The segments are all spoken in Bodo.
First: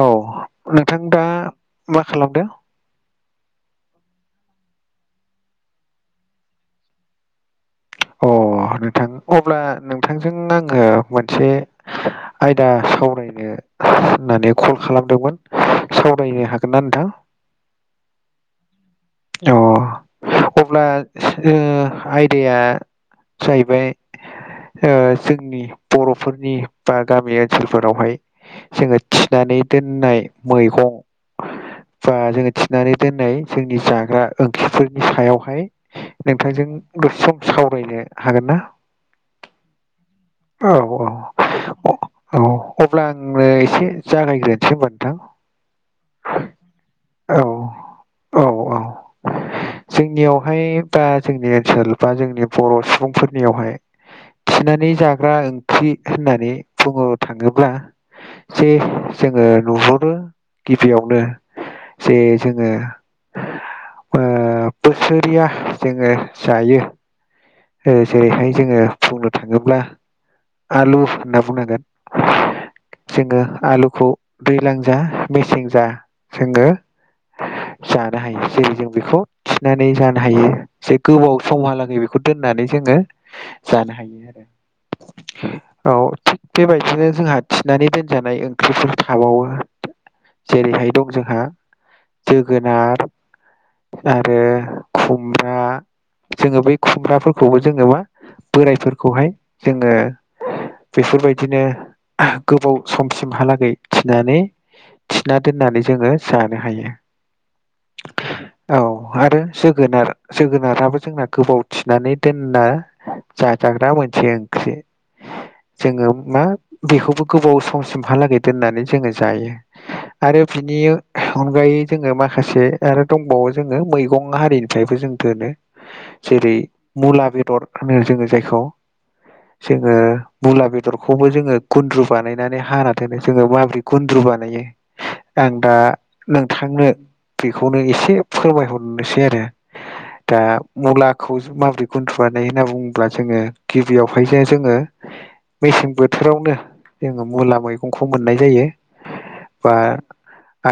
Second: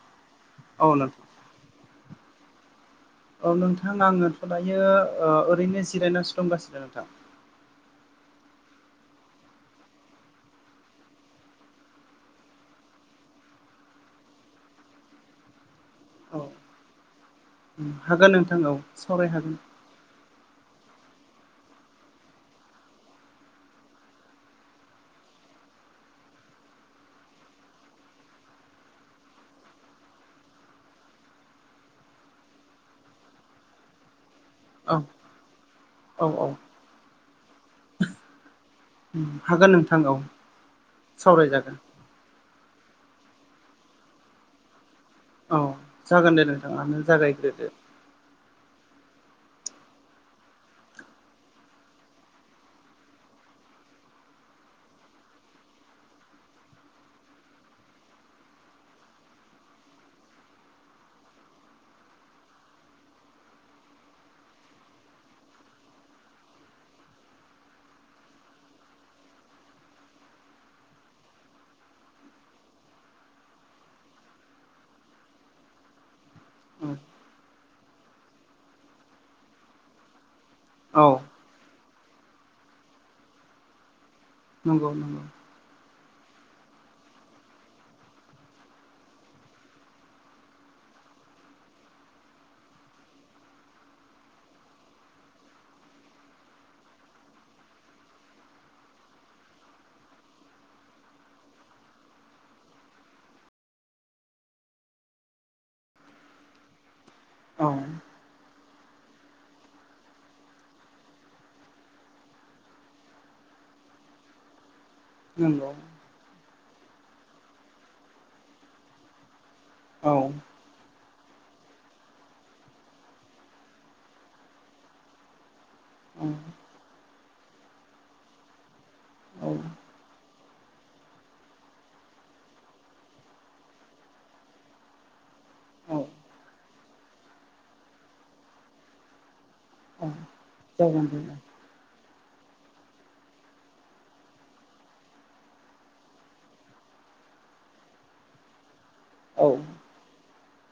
औ नोंथां दा मा खालामदों? औ नोंथां आङोथ' दायो ओरैनो जिरायनानैसो दंगासिनो नोंथां। अ नोंथां अब्ला नोंथांजों आङो मोनसे आयदा सावरायनो होननानै कल खालामदोंमोन। औ सावरायनो हागोन ना नोंथां? हागोन नोंथां औ सावराय अ हागोन। अब्ला ओ आयदाया जायबाय ओ जोंनि बर'फोरनि बा गामि ओनसोलफोरावहाय जोङो थिनानै दोननाय मैगं बा जोङो थिनानै दोननाय जोंनि जाग्रा औ ओंथिफोरनि सायावहाय औ नोंथांजों गोसो सम सावरायनो हागोन ना? हागोन नोंथां औ औ औ सावरायजागोन औ औ अब्ला आंनो एसे जागायग्रोसै होनब नोंथां। औ जागोन दे नोंथाङानो औ जागायग्रोदो औ औ जोंनियावहाय बा जोंनि ओनसोल बा जोंनि बर' सुबुंफोरनियावहाय थिनानै जाग्रा ओंख्रि होननानै बुंनो थाङोब्ला जे जोङो नुहनो गिबियावनो जे जोङो ओ बोसोरया जोङो जायो जेरैहाय जोङो बुंनो थाङोब्ला आलु होनना बुंनांगोन जोङो आलुखौ दैज्लां जा मेसें जा जोङो औ जानो हायो जेरै जों बेखौ थिनानै जानो हायो जे औ गोबाव समहालागै बेखौ दोननानै जोङो जानो हायो आरो। नंगौ नंगौ औ थिग बेबायदिनो जोंहा थिनानै दोनजानाय ओंख्रिफोर थाबावो जेरैहाय दं जोंहा जोगोनार आरो खुमब्रा जोङो बै खुमब्राफोरखौबो जोङोबा बोरायफोरखौहाय जोङो बेफोरबायदिनो गोबाव समसिमहालागै थिनानै थिना दोननानै जोङो जानो हायो। औ औ आरो जोगोनार जोगोनाराबो जोंना गोबाव थिनानै दोनना जाजाग्रा मोनसे ओंख्रि। नोंगौ जोङो मा बेखौबो गोबाव समसिमहालागै दोननानै जोङो जायो। औ आरो बिनि अनगायै जोङो माखासे आरो दंबावो जोङो मैगं हारिनिफ्रायबो जों दोनो। औ जेरै मुला बेदर होनो जोङो जायखौ औ जोङो मुला बेदरखौबो जोङो गुन्द्रु बानायनानै हाना दोनो जोङो माब्रै गुन्द्रु बानायो। आं दा औ नोंथांनो बेखौनो एसे फोरमायहरनोसै आरो औ दा जागोन मुला दे खौ माब्रै गुन्दुवानाय होनना बुङोब्ला जोङो गिबियावहाय जो-जोङो मेसें बोथोरावनो जोङो मुला मैगंखौ मोननाय जायो। औ बा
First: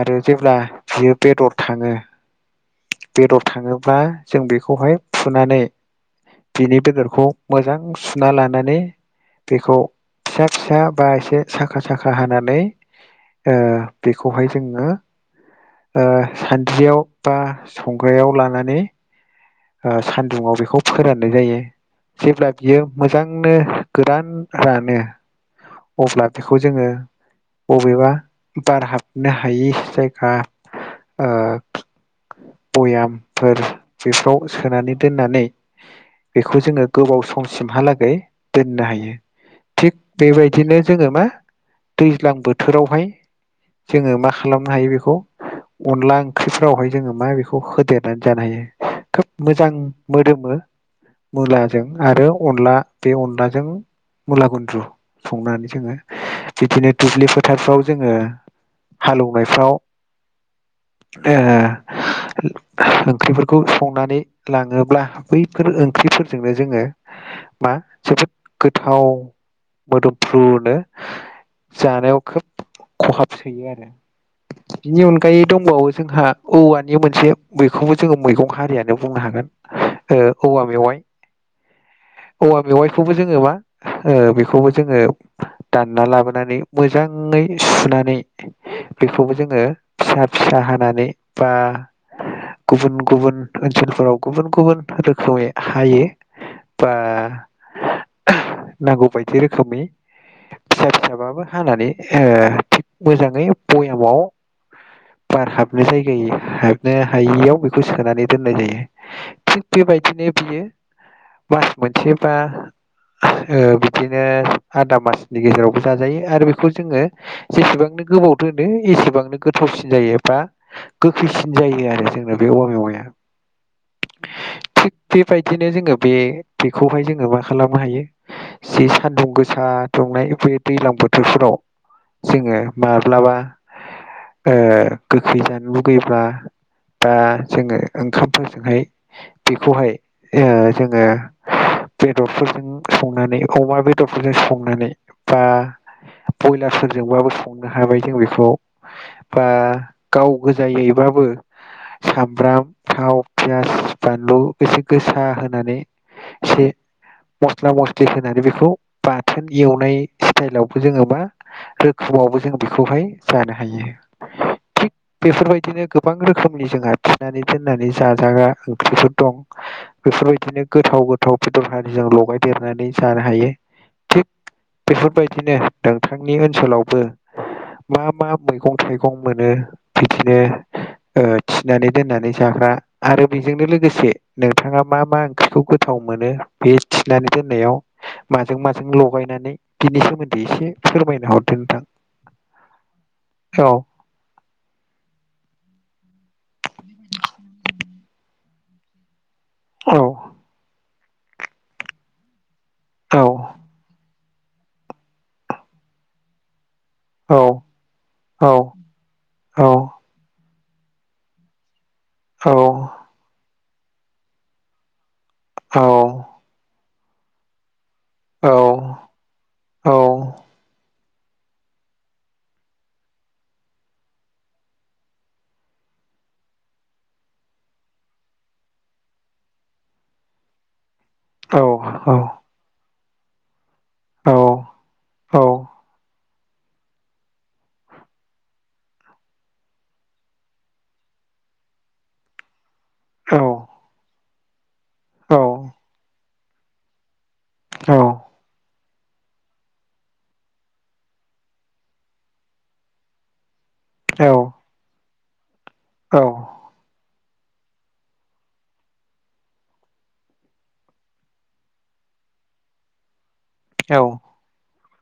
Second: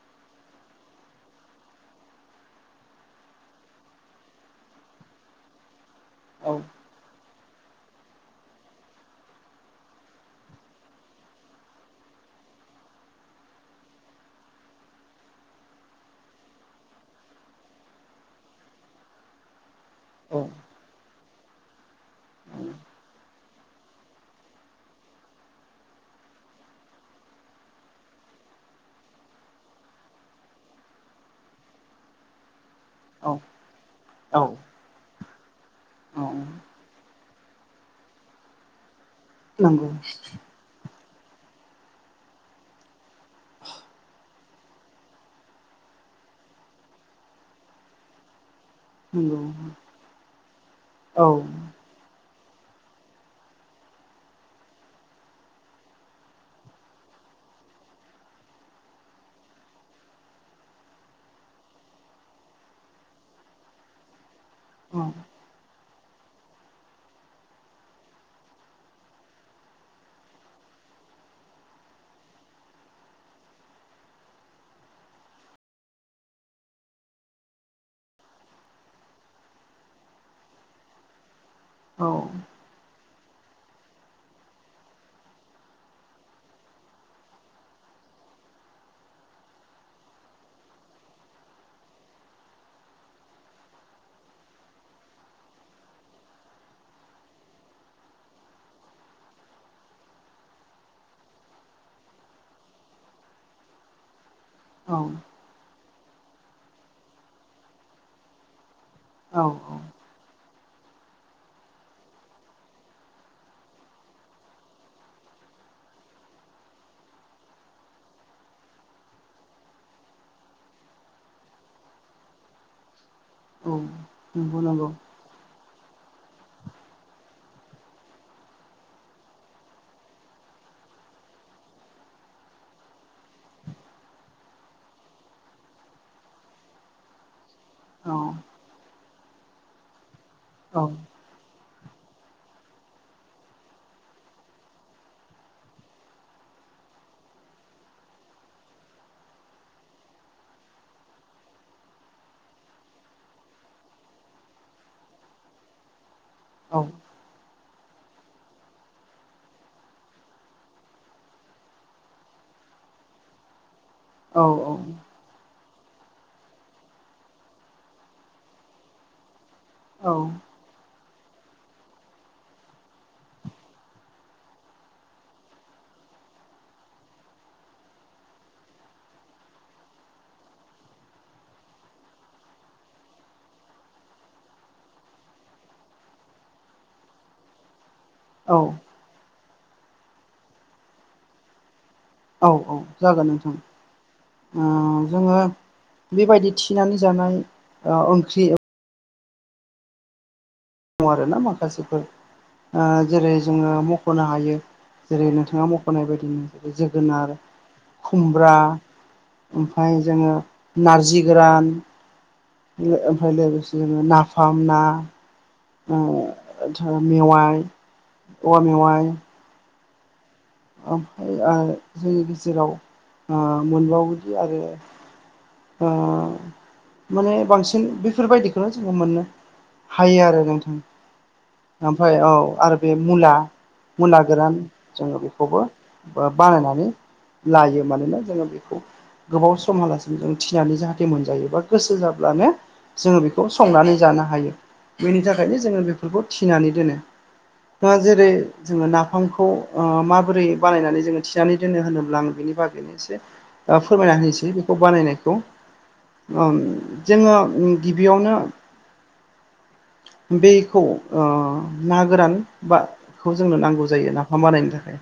आरो जेब्ला बियो बेदर थाङो बेदर थाङोब्ला जों बेखौहाय फुनानै बिनि औ बेदरखौ मोजां सुना लानानै बेखौ फिसा फिसा बा एसे साखा साखा हानानै ओ बेखौहाय जोङो ओ सानद्रियाव बा संग्रायाव लानानै ओ सान्दुंआव बेखौ फोरान नाय जायो जेब्ला बियो मोजांनो गोरान रानो अब्ला बेखौ जोङो बबेबा बार हाबनो हायि जायगा ओ औ भयामफोर बेफोराव औ सोनानै दोननानै औ बेखौ जोङो गोबाव सम। सिमहालागै दोननो हायो नंगौ थिग बेबाय दिनो जोङो मा दैज्लां बोथोरावहाय जोङो मा खालामनो हायो बेखौ अनला ओंख्रिफोरावहाय जोङो मा बेखौ होदेरनानै जानो हायो। खोब नंगौ मोजां मोदोमो औ मुला जों आरो अनला बे अनलाजों मुला गुन्द्रु संनानै जोङो बिदिनो दुब्लि फोथारफ्राव जोङो। हालोवनायफ्राव ओ ओंख्रिफोरखौ संनानै। लाङोब्ला औ बैफोर ओंख्रिफोरजोंनो जोङो मा जोबोद गोथाव मोदोमफ्रुनो जानायाव खोब खहाब सोयो आरो [inaudible] बिनि अनगायै दंबावो जोंहा औवानि मोनसे बखौबो जोङो मैगं हारियानो बुंनो हागोन। ओ औवा मेवाइ औ औवा मेवाइखौबो जोङो मा ओ बेखौबो जोङो दानना लाबोनानै मोजाङै सुनानै। बेखौबो जोङो फिसा फिसा हानानै बा। गुबुन गुबुन ओनसोलफोराव गुबुन गुबुन रोखोमै हायो बा नांगौ बायदि रोखोमनि फिसा फिसाबाबो हानानै ओ मोजाङै भयामाव औ बार हाबनो जायगाय हाबनो हायियाव बेखौ सोनानै दोननाय जायो औ औ बेबायदिनो बियो मास मोनसे बा ओ बिदि नो आदा मासनि गेजेरावबो जाजायो आरो बेखौ जोङो जेसेबांनो गोबाव दोनो एसेबांनो गोथावसिन जायो बा। गोख्रैसिन जायो आरो जोंना बे औवा मेवाया। औ नोंगौ नोंगौ थिग बेबायदिनो जोङो बे बेखौहाय जोङो मा खालामनो हायो जि सानदुं गोसा दुंनाय बे दैज्लां बोथोरफोराव। जोङो माब्लाबा ओ गोखै जानो लुगैब्ला। बा जोङो औ ओंखामफोरजोंहाय बेखौहाय। ओ औ जोङो बेदरफोरजों संनानै अमा बेदरफोरजों संनानै बा। ब्रयलारफोरजोंबाबो संनो हाबाय जों बेखौ बा गाव गोजायैब्लाबो सामब्राम थाव पियास बानलु एसे गोसा होनानै जे औ मस्ला-मस्लि होननानै बेखौ बाथोन एवनाय स्टाइलावबो जोङो मा रोखोमावबो जों बेखौहाय जानो हायो। औ औ। थिग बेफोरबायदिनो गोबां रोखोमनि जोंहा थिनानै दोननानै जाजाग्रा ओंख्रिफोर दं। बेफोरबायदिनो गोथाव-गोथाव बेदर आरिजों लगायदेरनानै जानो हायो थिग बेफोरबायदिनो नोंथांनि ओनसोलावबो मा-मा मैगं थाइगं मोनो बिदिनो ओ थिनानै दोननानै जाग्रा आरो बेजोंनो लोगोसे नोंथाङा मा-मा ओंख्रिखौ गोथाव मोनो बे थिनानै दोननायाव? औ माजों-माजों लगायनानै बिनि सोमोन्दै एसे फोरमायना हरदो नोंथां। औ औ जागोन नोंथां। औ उम जोङो बे बायदि थिनानै जानाय ओ ओंख्रि दङ औ। दङ आरोना माखासेफोर। औ जेरै- जोङो मख'नो हायो जेरै नोंथाङा मख'नाय बायदिनो जोगोनार, औ औ खुमब्रा औ ओमफ्राय जोङो नारजि गोरान, लोगोसे जोङो नाफाम ना, मेवाइ, औवा मेवाइ औ औ। ओमफ्राय ओ जोंनि गेजेराव ओ मोनबावदि आरो ओ माने बांसिन बेफोरबायदिखौनो जोङो मोननो हायो आरो नोंथां। ओमफ्राय औ आरो बे मुला-मुला गोरान जोङो बेखौबो ओ बानायनानै लायो। मानोना जोङो बेखौ गोबाव समहालासे जों थिनानै जाहाथे मोनजायो बा गोसो जाब्लानो जोङो बेखौ संनानै जानो हायो। बेनि थाखायनो जोङो बेफोरखौ थिनानै दोनो। दा जेरै जोङो नाफामखौ ओ माबोरै बानायनानै जोङो थिनानै दोनो होनोब्ला बेनि बागैनो एसे फोरमायना होनोसै बेखौ बानायनायखौ जोङो गिबियावनो बेखौ ओ ना गोरान नाखौ जोंनो नांगौ जायो नाफाम बानायनो थाखाय।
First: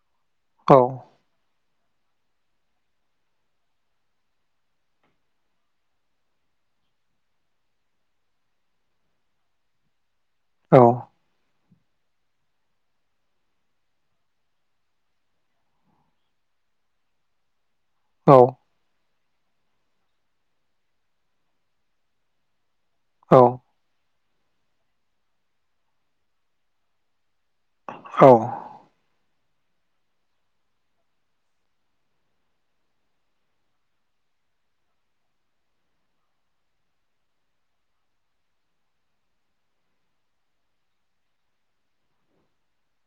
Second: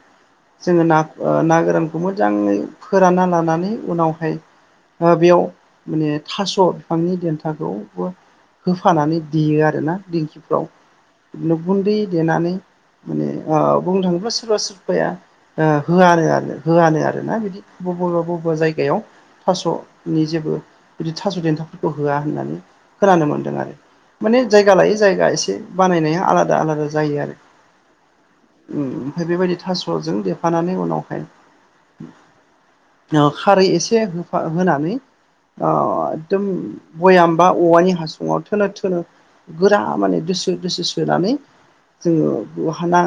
जोङो ना ना गोरानखौ मोजाङै फोरानना लानानै उनावहाय ओ बेयाव माने थास' बिफांनि देन्थाखौबो होफानानै देयो आरोना दिंखिफ्राव। बिदिनो गुन्दै देनानै माने ओ बुंनो थाङोब्ला सोरबा-सोरबाया होआनो आरो होआनो आरोना बिदि बबेबा-बबेबा जायगायाव थास'नि जेबो बिदि थास' देन्थाफोरखौ होआ होननानै खोनानो मोन्दों आरो। माने जायगा लायै जायगा एसे बानायनाया आलादा-आलादा जायो आरो। औ। उम ओमफ्राय बे बायदि थास'जों देफानानै उनावहाय ओ खारै एसे होफा होनानै ओ एकदम बयामबा औवानि हासुङाव थोनो-थोनो गोरा माने दोसो-दोसो सोनानै जोङो बहा ना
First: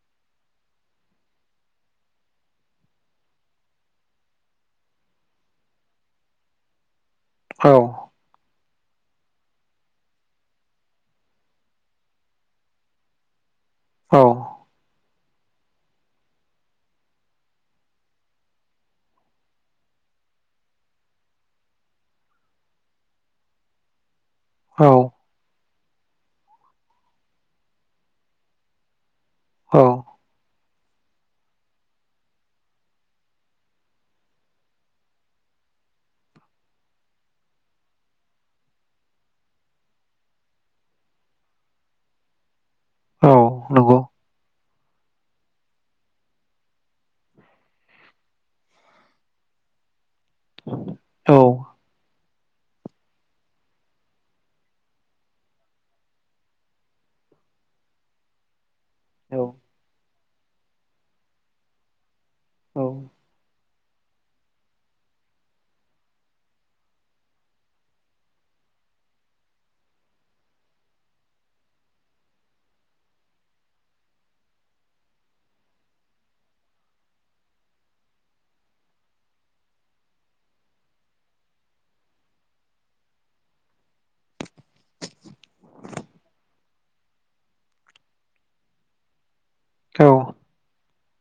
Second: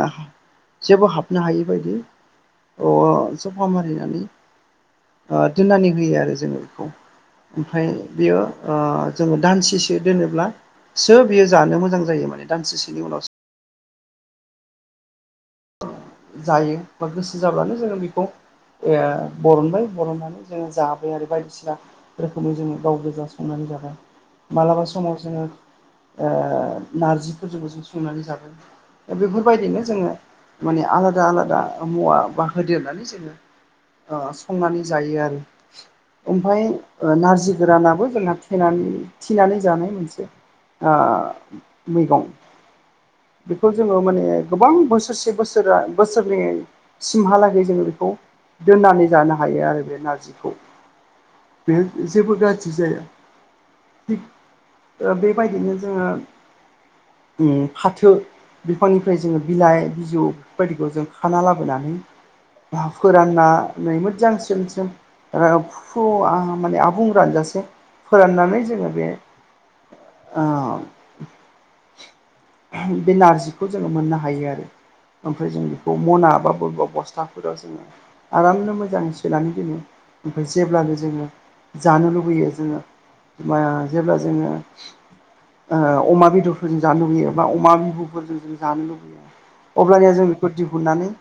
जेबो हाबनो हायै बायदि सफा मारिनानै ओ दोननानै होयो आरो जोङो बेखौ। ओमफ्राय बियो ओ जोङो दानसेसो दोनोब्ला सो बियो जानो मोजां जायो माने दानसेसेनि उनावसो। औ। जायो बा गोसो जाब्लानो जोङो बेखौ बरनबाय बरननानै जोङो जाबाय आरो बायदिसिना। रोखोमै जोङो गाव गोजा संनानै जाबाय, मालाबा समाव जोङो। नारजिफोरजोंबो जों संनानै जाबाय दा बेफोरबायदिनो जोङो माने आलादा आलादा मुवा बा होदेरनानै जोङो संनानै जायो आरो। ओमफ्राय नारजि गोरानाबो जोंहा थेनानै थिनानै जानाय मोनसे आ मैगं बेखौ जोङो नंगौ माने गोबां बोसोरसे बोसोरा बोसोरनै सिमहालागै जोङो बेखौ दोननानै जानो हायो आरो बे नारजिखौ औ बे जेबो गाज्रि जाया, थिक बेबायदिनो जोङो फाथो बिफांनिफ्राय जोङो औ बिलाइ बिजौ बे बायदिखौ जों खाना लाबोनानै औ फोराननानै मोजांसि स्रेम स्रेम फुवा माने आबुं रानजासे फोराननानै जोङो बे [inaudible] बे नारजिखौ जोङो मोननो हायो आरो। ओमफ्राय जों बेखौ मना बा बबेबा बस्थाफोराव जोङो आरामनो मोजाङै सोननानै दोनो ओमफ्राय जेब्लानो जोङो जानो लुबैयो जोङो जेब्ला जोङो अमा बेदरफोरजों जानो लुबैयो बा अमा बिबुफोरजों जों जानो लुुबैयो औ अब्लानिया जों बेखौ दिहुननानै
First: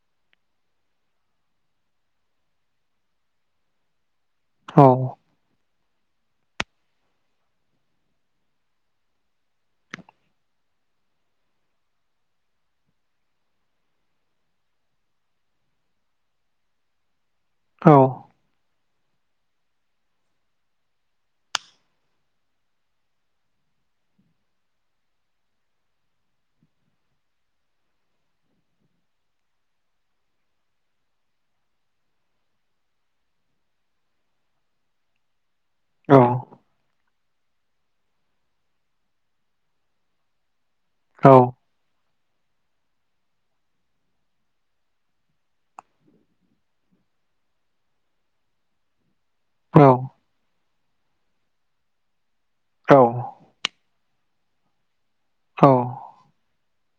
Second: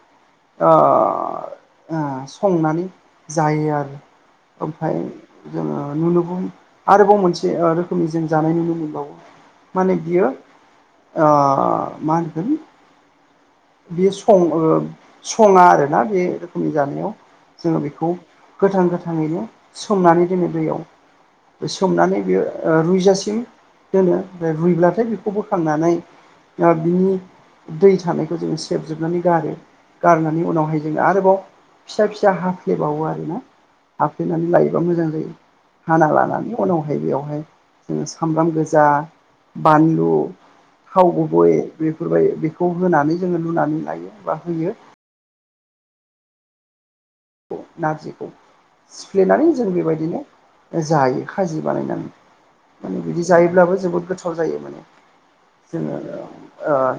संनानै जायो आरो ओमफ्राय औ जोङो नुनोबो आरोबाव मोनसे रोखोमनि जों जानाय नुनो मोनबावो, माने बियो मा होनगोन बे सं सङा आरोना बे रोखोमनि जानायाव जोङो बेखौ औ गोथां गोथाङैनो संनानै दोनो दैयाव सोमनानै बेयो रुइजासिम दोनो ओमफाय रुइब्लाथाय बेखौ बोखांनानै बिनि दै थानाय बेखौ जोङो सेबजोबनानै गारो, गारनानै उनावहाय जोङो आरोबाव फिसा फिसा हाफ्लेबावो आरोना हाफ्लेनानै लायोबा मोजां जायो हाना लानानै उनावहाय बेवहाय जोङो सामब्राम गोजा बानलु थाव गुबै बेफोरबायदि बेखौ होनानै जोङो लुनानै लायो बा होयो नारजिखौ सिफ्लेनानै जों बेबायदिनो जायो खाजि बानायनानै माने बिदि जायोब्लाबो जोबोद गोथाव जायो। माने जोङो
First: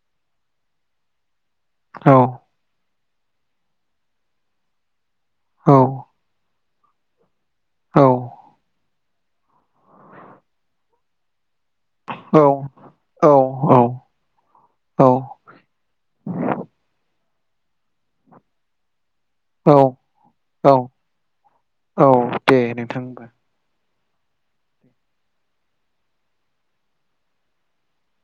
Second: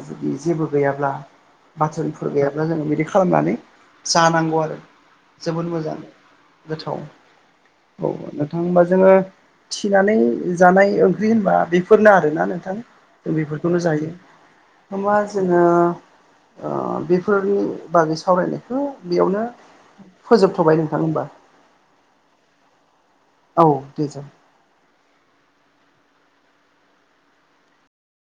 जुदि जेबो गैयाब्ला बाथोनफोर गैयाब्ला जोङो बिदि खालामनानै जानांगौ आरो। जोबोद मोजां गोथाव औ नोंथां बा जोङो थिनानै जानाय ओंख्रि होनबा बे फोरनो आरोना नोंथां जों बेफोरखौनो जायो। हमबा जोङो बेफोरनि बागै सावरायनायखौ बेयावनो औ औ फोजोबथ'बाय औ नोंथां होमबा। औ दे नोंथां हमबा। औ दे जागोन।